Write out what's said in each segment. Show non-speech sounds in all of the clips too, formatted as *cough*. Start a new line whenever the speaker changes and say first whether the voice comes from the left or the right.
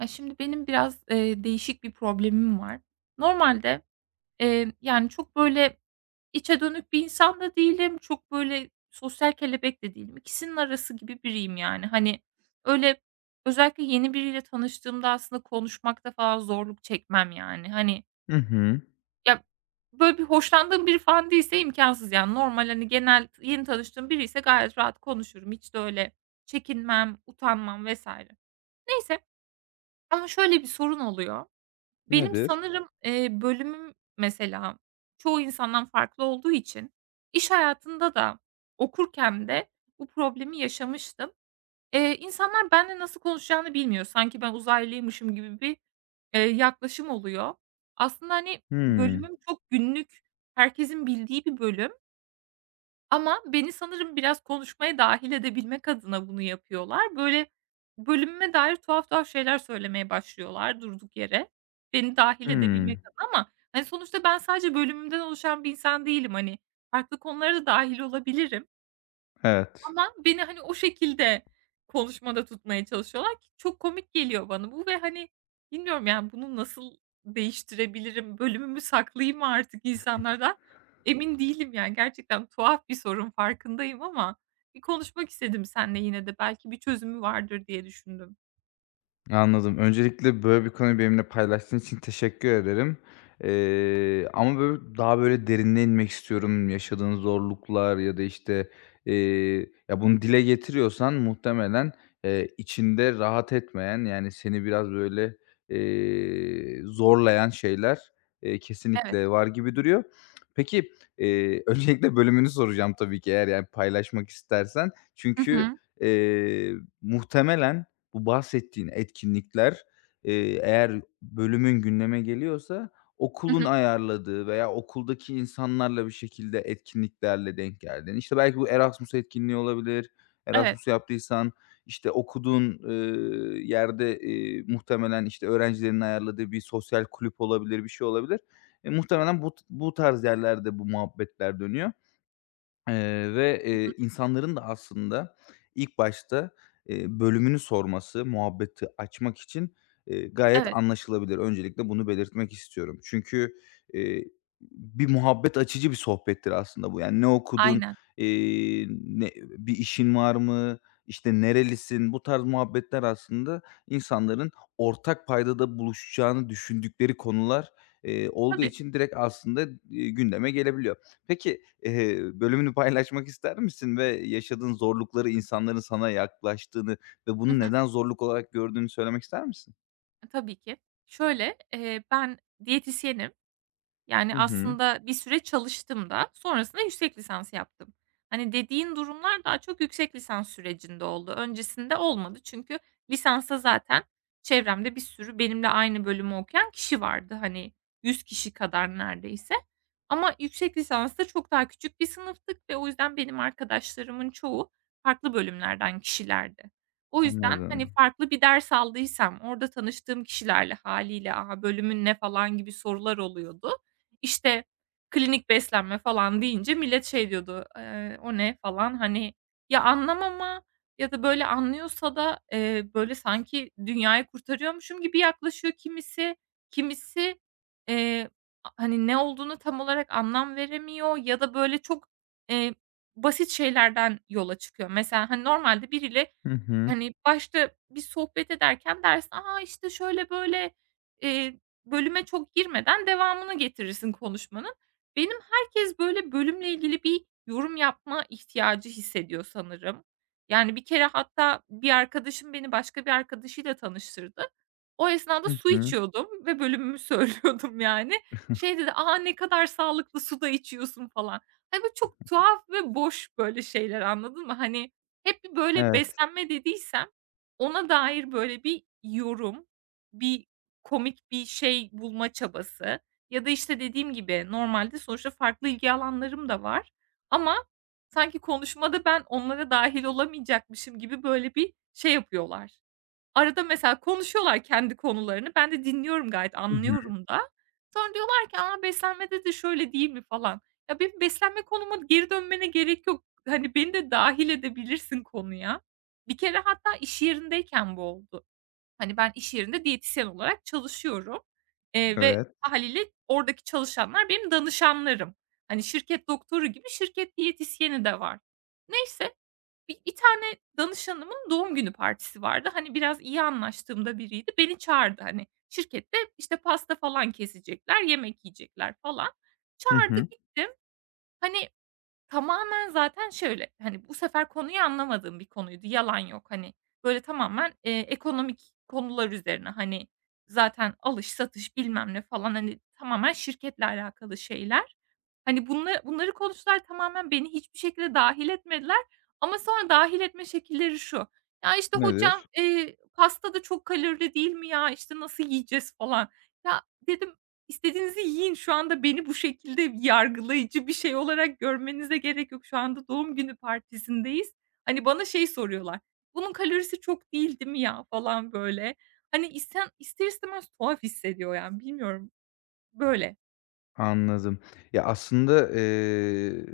right: Ya, şimdi benim biraz, değişik bir problemim var. Normalde, yani, çok, böyle, içe dönük bir insan da değilim, çok, böyle, sosyal kelebek de değilim. İkisinin arası gibi biriyim, yani. Hani, öyle, özellikle yeni biriyle tanıştığımda aslında konuşmakta falan zorluk çekmem, yani. Hani,
left: Hı hı.
right: ya, böyle, bir hoşlandığım biri falan değilse imkansız, yani. Normal, hani, genel yeni tanıştığım biri ise gayet rahat konuşurum. Hiç de öyle çekinmem, utanmam vesaire. Neyse, ama şöyle bir sorun oluyor. Benim
left: Nedir?
right: sanırım, bölümüm mesela çoğu insandan farklı olduğu için iş hayatında da okurken de bu problemi yaşamıştım. İnsanlar benimle nasıl konuşacağını bilmiyor. Sanki ben uzaylıymışım gibi bir, yaklaşım oluyor. Aslında, hani,
left: Hımm.
right: bölümüm çok günlük, herkesin bildiği bir bölüm. Ama beni sanırım biraz konuşmaya dahil edebilmek adına bunu yapıyorlar. Böyle, bölümüme dair tuhaf tuhaf şeyler söylemeye başlıyorlar durduk yere, beni dahil edebilmek
left: Hımm.
right: adına, ama, hani, sonuçta ben sadece bölümümden oluşan bir insan değilim. Hani, farklı konulara da dâhil olabilirim.
left: Evet.
right: Ama beni, hani, o şekilde konuşmada tutmaya çalışıyorlar ki çok komik geliyor bana bu ve, hani, bilmiyorum, yani, bunu nasıl değiştirebilirim? Bölümümü saklayayım mı artık insanlardan? Emin değilim, yani, gerçekten tuhaf bir sorun farkındayım ama bir konuşmak istedim seninle, yine de belki bir çözümü vardır diye düşündüm.
left: Anladım. Öncelikle böyle bir konuyu benimle paylaştığın için teşekkür ederim. Ama böyle daha böyle derinine inmek istiyorum. Yaşadığın zorluklar ya da işte, eee, ya bunu dile getiriyorsan muhtemelen, içinde rahat etmeyen, yani seni biraz böyle, zorlayan şeyler,
right: Evet.
left: kesinlikle var gibi duruyor. Peki, *laughs* öncelikle bölümünü soracağım tabii ki eğer yani paylaşmak istersen.
right: Hı
left: Çünkü,
right: hı.
left: eee, muhtemelen, bu bahsettiğin etkinlikler, eğer bölümün gündeme geliyorsa
right: Hı
left: okulun
right: hı.
left: ayarladığı veya okuldaki insanlarla bir şekilde etkinliklerle denk geldiğin, İşte belki bu Erasmus etkinliği olabilir,
right: Evet.
left: Erasmus yaptıysan, işte, okuduğun, yerde, muhtemelen, işte, öğrencilerin ayarladığı bir sosyal kulüp olabilir, bir şey olabilir. E, muhtemelen bu tarz yerlerde bu muhabbetler dönüyor. Eee, ve,
right: Hı hı.
left: eee, insanların da aslında ilk başta, bölümünü sorması, muhabbeti açmak için, gayet
right: Evet.
left: anlaşılabilir. Öncelikle bunu belirtmek istiyorum. Çünkü, eee, bir muhabbet açıcı bir sohbettir aslında bu. Yani, "Ne okudun?"
right: Aynen.
left: ne "Bir işin var mı?" işte, "Nerelisin?" Bu tarz muhabbetler aslında insanların ortak paydada buluşacağını düşündükleri konular, olduğu
right: Tabii.
left: için direkt aslında, gündeme gelebiliyor. Peki, bölümünü paylaşmak ister misin ve yaşadığın zorlukları, insanların sana yaklaştığını ve
right: Hı
left: bunu
right: hı.
left: neden zorluk olarak gördüğünü söylemek ister misin?
right: E, tabii ki. Şöyle, ben diyetisyenim. Yani,
left: Hı hı.
right: aslında bir süre çalıştım da sonrasında yüksek lisans yaptım. Hani, dediğin durumlar daha çok yüksek lisans sürecinde oldu. Öncesinde olmadı çünkü lisansa zaten çevremde bir sürü benimle aynı bölümü okuyan kişi vardı. Hani, 100 kişi kadar neredeyse, ama yüksek lisansta çok daha küçük bir sınıftık ve o yüzden benim arkadaşlarımın çoğu farklı bölümlerden kişilerdi. O yüzden, hani,
left: Anladım.
right: farklı bir ders aldıysam orada tanıştığım kişilerle haliyle "A, bölümün ne?" falan gibi sorular oluyordu. İşte, klinik beslenme falan deyince millet şey diyordu, "O ne?" falan. Hani, ya anlamama ya da böyle anlıyorsa da, böyle sanki dünyayı kurtarıyormuşum gibi yaklaşıyor kimisi. Kimisi, eee, a, hani, ne olduğunu tam olarak anlam veremiyor ya da böyle çok, eee, basit şeylerden yola çıkıyor. Mesela, hani, normalde biriyle
left: Hı hı.
right: hani, başta bir sohbet ederken dersin, "A, işte, şöyle böyle" eee, bölüme çok girmeden devamını getirirsin konuşmanın. Benim herkes, böyle, bölümle ilgili bir yorum yapma ihtiyacı hissediyor sanırım. Yani, bir kere hatta bir arkadaşım beni başka bir arkadaşıyla tanıştırdı. O esnada
left: Hı
right: su
left: hı.
right: içiyordum ve bölümümü *laughs* söylüyordum, yani.
left: *laughs*
right: Şey dedi, "A, ne kadar sağlıklı su da içiyorsun." falan. Hani, böyle, çok tuhaf ve boş böyle şeyler, anladın mı? Hani, hep bir böyle
left: Evet.
right: beslenme dediysem ona dair böyle bir yorum, bir komik bir şey bulma çabası ya da, işte, dediğim gibi normalde sonuçta farklı ilgi alanlarım da var ama sanki konuşmada ben onlara dahil olamayacakmışım gibi böyle bir şey yapıyorlar. Arada mesela konuşuyorlar kendi konularını. Ben de dinliyorum gayet,
left: Hı hı.
right: anlıyorum da. Sonra diyorlar ki, "A, beslenmede de şöyle değil mi?" falan. Ya, benim beslenme konuma geri dönmene gerek yok. Hani, beni de dahil edebilirsin konuya. Bir kere hatta iş yerindeyken bu oldu. Hani, ben iş yerinde diyetisyen olarak çalışıyorum, ve
left: Evet.
right: hâliyle oradaki çalışanlar benim danışanlarım. Hani, şirket doktoru gibi şirket diyetisyeni de var. Neyse, bir tane danışanımın doğum günü partisi vardı. Hani, biraz iyi anlaştığımda biriydi. Beni çağırdı, hani, şirkette, işte, pasta falan kesecekler, yemek yiyecekler falan.
left: Hı
right: Çağırdı,
left: hı.
right: gittim. Hani, tamamen zaten şöyle, hani, bu sefer konuyu anlamadığım bir konuydu, yalan yok. Hani, böyle tamamen, ekonomik konular üzerine, hani, zaten alış satış bilmem ne falan, hani, tamamen şirketle alakalı şeyler. Hani, bunla bunları konuştular, tamamen beni hiçbir şekilde dahil etmediler ama sonra dahil etme şekilleri şu: "Ya, işte, hocam,
left: Nedir?
right: pasta da çok kalorili değil mi ya? İşte, nasıl yiyeceğiz?" falan. Ya, dedim, "İstediğinizi yiyin, şu anda beni bu şekilde yargılayıcı bir şey olarak görmenize gerek yok. Şu anda doğum günü partisindeyiz." Hani, bana şey soruyorlar, "Bunun kalorisi çok değil, değil mi ya?" falan böyle. Hani, ister istemez tuhaf hissediyor, yani, bilmiyorum, böyle.
left: Anladım. Ya, aslında,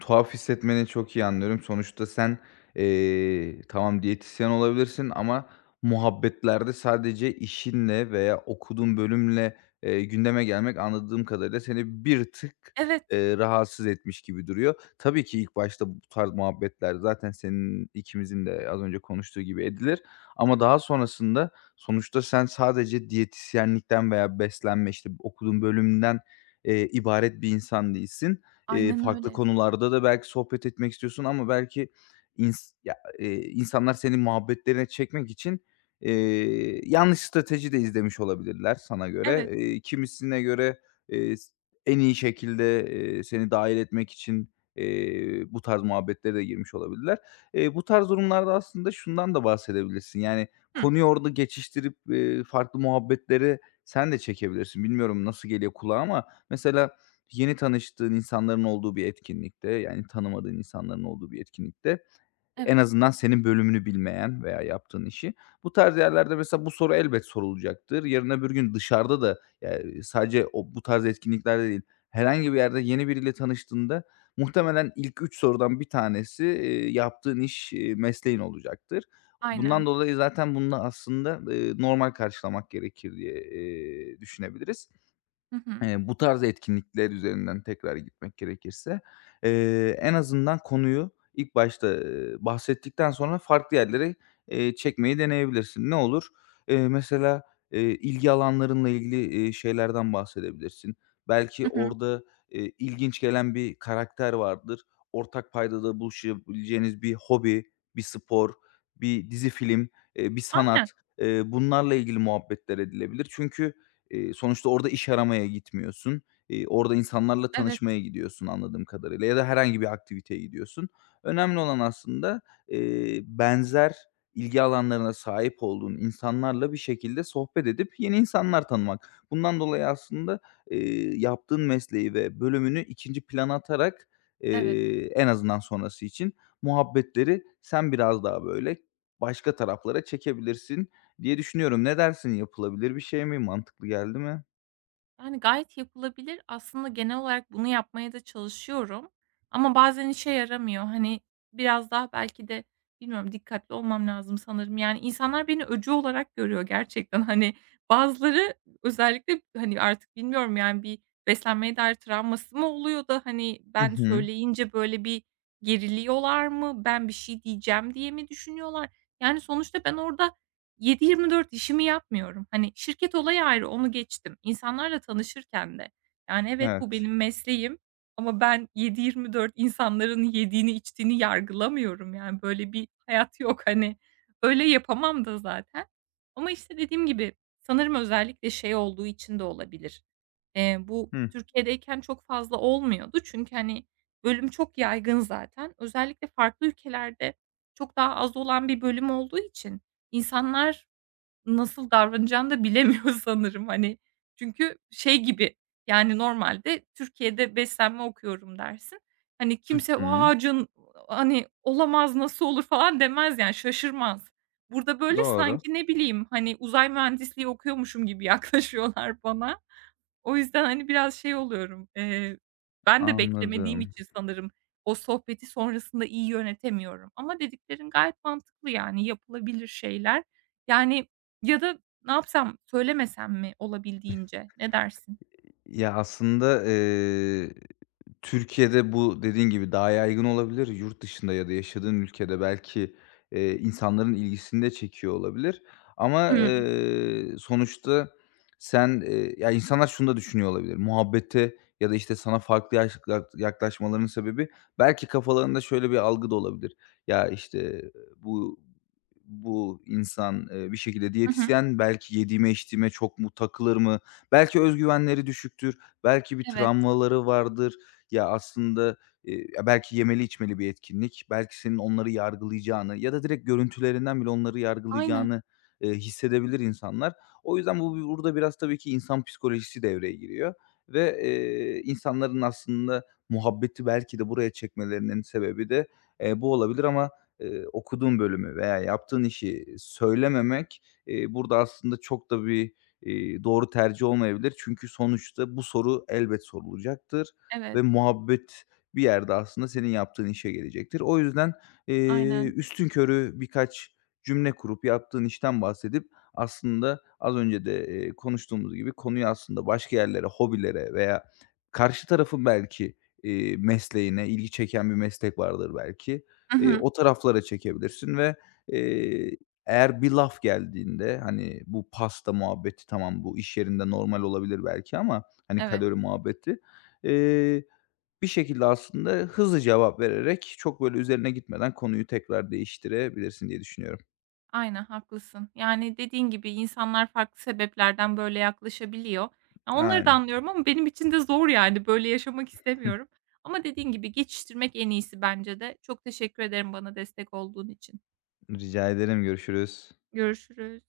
left: tuhaf hissetmeni çok iyi anlıyorum. Sonuçta sen, tamam diyetisyen olabilirsin ama muhabbetlerde sadece işinle veya okuduğun bölümle, gündeme gelmek anladığım kadarıyla seni bir tık,
right: Evet,
left: rahatsız etmiş gibi duruyor. Tabii ki ilk başta bu tarz muhabbetler zaten senin ikimizin de az önce konuştuğu gibi edilir ama daha sonrasında sonuçta sen sadece diyetisyenlikten veya beslenme, işte, okuduğun bölümden ibaret bir insan değilsin.
right: aynen
left: Farklı
right: öyle.
left: konularda da belki sohbet etmek istiyorsun ama belki insanlar seni muhabbetlerine çekmek için, yanlış strateji de izlemiş olabilirler sana göre.
right: Evet.
left: Kimisine göre, s en iyi şekilde, seni dâhil etmek için, bu tarz muhabbetlere de girmiş olabilirler. Bu tarz durumlarda aslında şundan da bahsedebilirsin, yani,
right: Hıı,
left: konuyu orada geçiştirip, farklı muhabbetlere sen de çekebilirsin. Bilmiyorum nasıl geliyor kulağa ama mesela yeni tanıştığın insanların olduğu bir etkinlikte, yani tanımadığın insanların olduğu bir etkinlikte en
right: evet,
left: azından senin bölümünü bilmeyen veya yaptığın işi, bu tarz yerlerde mesela bu soru elbet sorulacaktır. Yarın öbür gün dışarıda da, yani sadece o bu tarz etkinliklerde değil, herhangi bir yerde yeni biriyle tanıştığında muhtemelen ilk 3 sorudan bir tanesi, yaptığın iş, mesleğin olacaktır.
right: aynen.
left: Bundan dolayı zaten bunu da aslında, normal karşılamak gerekir diye, düşünebiliriz.
right: Hı hı.
left: Bu tarz etkinlikler üzerinden tekrar gitmek gerekirse, en azından konuyu ilk başta, bahsettikten sonra farklı yerlere, çekmeyi deneyebilirsin. Ne olur? Mesela, ilgi alanlarınla ilgili, şeylerden bahsedebilirsin. Belki
right: Hı hı.
left: orada, ilginç gelen bir karakter vardır. Ortak paydada buluşabileceğiniz bir hobi, bir spor, bir dizi film, bir
right: Aynen.
left: sanat, bunlarla ilgili muhabbetler edilebilir. Çünkü eee, sonuçta orada iş aramaya gitmiyorsun. Orada insanlarla
right: Evet,
left: tanışmaya gidiyorsun anladığım kadarıyla ya da herhangi bir aktiviteye gidiyorsun. Önemli olan aslında, benzer ilgi alanlarına sahip olduğun insanlarla bir şekilde sohbet edip yeni insanlar tanımak. Bundan dolayı aslında, yaptığın mesleği ve bölümünü ikinci plana atarak,
right: evet.
left: en azından sonrası için muhabbetleri sen biraz daha böyle başka taraflara çekebilirsin diye düşünüyorum. Ne dersin? Yapılabilir bir şey mi? Mantıklı geldi mi?
right: Yani, gayet yapılabilir. Aslında genel olarak bunu yapmaya da çalışıyorum ama bazen işe yaramıyor. Hani, biraz daha belki de bilmiyorum, dikkatli olmam lazım sanırım. Yani, insanlar beni öcü olarak görüyor gerçekten. *laughs* Hani, bazıları özellikle, hani, artık bilmiyorum, yani, bir beslenmeye dair travması mı oluyor da, hani,
left: Hı
right: ben
left: hı.
right: söyleyince böyle bir geriliyorlar mı? Ben bir şey diyeceğim diye mi düşünüyorlar? Yani, sonuçta ben orada 7/24 işimi yapmıyorum. Hani, şirket olayı ayrı, onu geçtim. İnsanlarla tanışırken de, yani, evet, bu
left: Evet.
right: benim mesleğim ama ben 7/24 insanların yediğini, içtiğini yargılamıyorum. Yani, böyle bir hayat yok. Hani, öyle yapamam da zaten. Ama, işte, dediğim gibi sanırım özellikle şey olduğu için de olabilir. Bu
left: Hı.
right: Türkiye'deyken çok fazla olmuyordu çünkü, hani, bölüm çok yaygın zaten. Özellikle farklı ülkelerde çok daha az olan bir bölüm olduğu için insanlar nasıl davranacağını da bilemiyor *laughs* sanırım, hani. Çünkü şey gibi, yani, normalde Türkiye'de beslenme okuyorum dersin. Hani,
left: Hı
right: kimse,
left: hı.
right: "A, can, hani, olamaz, nasıl olur?" falan demez, yani, şaşırmaz. Burada, böyle,
left: Doğru.
right: sanki ne bileyim, hani, uzay mühendisliği okuyormuşum gibi *laughs* yaklaşıyorlar bana. O yüzden, hani, biraz şey oluyorum, ben de beklemediğim
left: Anladım.
right: için sanırım o sohbeti sonrasında iyi yönetemiyorum ama dediklerin gayet mantıklı, yani, yapılabilir şeyler. Yani, ya da ne yapsam, söylemesem mi olabildiğince? Ne dersin?
left: Ya, aslında, Türkiye'de bu dediğin gibi daha yaygın olabilir. Yurt dışında ya da yaşadığın ülkede belki, insanların ilgisini de çekiyor olabilir ama,
right: Hıı.
left: sonuçta sen, ya, insanlar şunu da düşünüyor olabilir. Muhabbete ya da, işte, sana farklı yaş yak yaklaşmalarının sebebi belki kafalarında şöyle bir algı da olabilir. Ya, işte, e, bu bu insan, bir şekilde
right: Hı hı.
left: diyetisyen belki yediğime içtiğime çok mu takılır mı? Belki özgüvenleri düşüktür, belki bir
right: Evet.
left: travmaları vardır. Ya, aslında, ya, belki yemeli içmeli bir etkinlik, belki senin onları yargılayacağını ya da direkt görüntülerinden bile onları
right: Aynen.
left: yargılayacağını, hissedebilir insanlar. O yüzden bu burada biraz tabii ki insan psikolojisi devreye giriyor ve insanların aslında muhabbeti belki de buraya çekmelerinin sebebi de, bu olabilir ama, okuduğun bölümü veya yaptığın işi söylememek, burada aslında çok da bir, doğru tercih olmayabilir. Çünkü sonuçta bu soru elbet sorulacaktır
right: Evet.
left: ve muhabbet bir yerde aslında senin yaptığın işe gelecektir. O yüzden,
right: Aynen.
left: üstünkörü birkaç cümle kurup yaptığın işten bahsedip aslında az önce de, konuştuğumuz gibi konuyu aslında başka yerlere, hobilere veya karşı tarafın belki, mesleğine, ilgi çeken bir meslek vardır belki.
right: Hı hı.
left: O taraflara çekebilirsin ve, eee, eğer bir laf geldiğinde, hani, bu pasta muhabbeti tamam, bu iş yerinde normal olabilir belki ama, hani,
right: Evet.
left: kalori muhabbeti, eee, bir şekilde aslında hızlı cevap vererek çok böyle üzerine gitmeden konuyu tekrar değiştirebilirsin diye düşünüyorum.
right: Aynen, haklısın. Yani, dediğin gibi insanlar farklı sebeplerden böyle yaklaşabiliyor. Ya, onları da
left: Aynen.
right: anlıyorum ama benim için de zor yani, böyle yaşamak istemiyorum.
left: *laughs*
right: Ama dediğin gibi geçiştirmek en iyisi bence de. Çok teşekkür ederim bana destek olduğun için.
left: Rica ederim, görüşürüz.
right: Görüşürüz.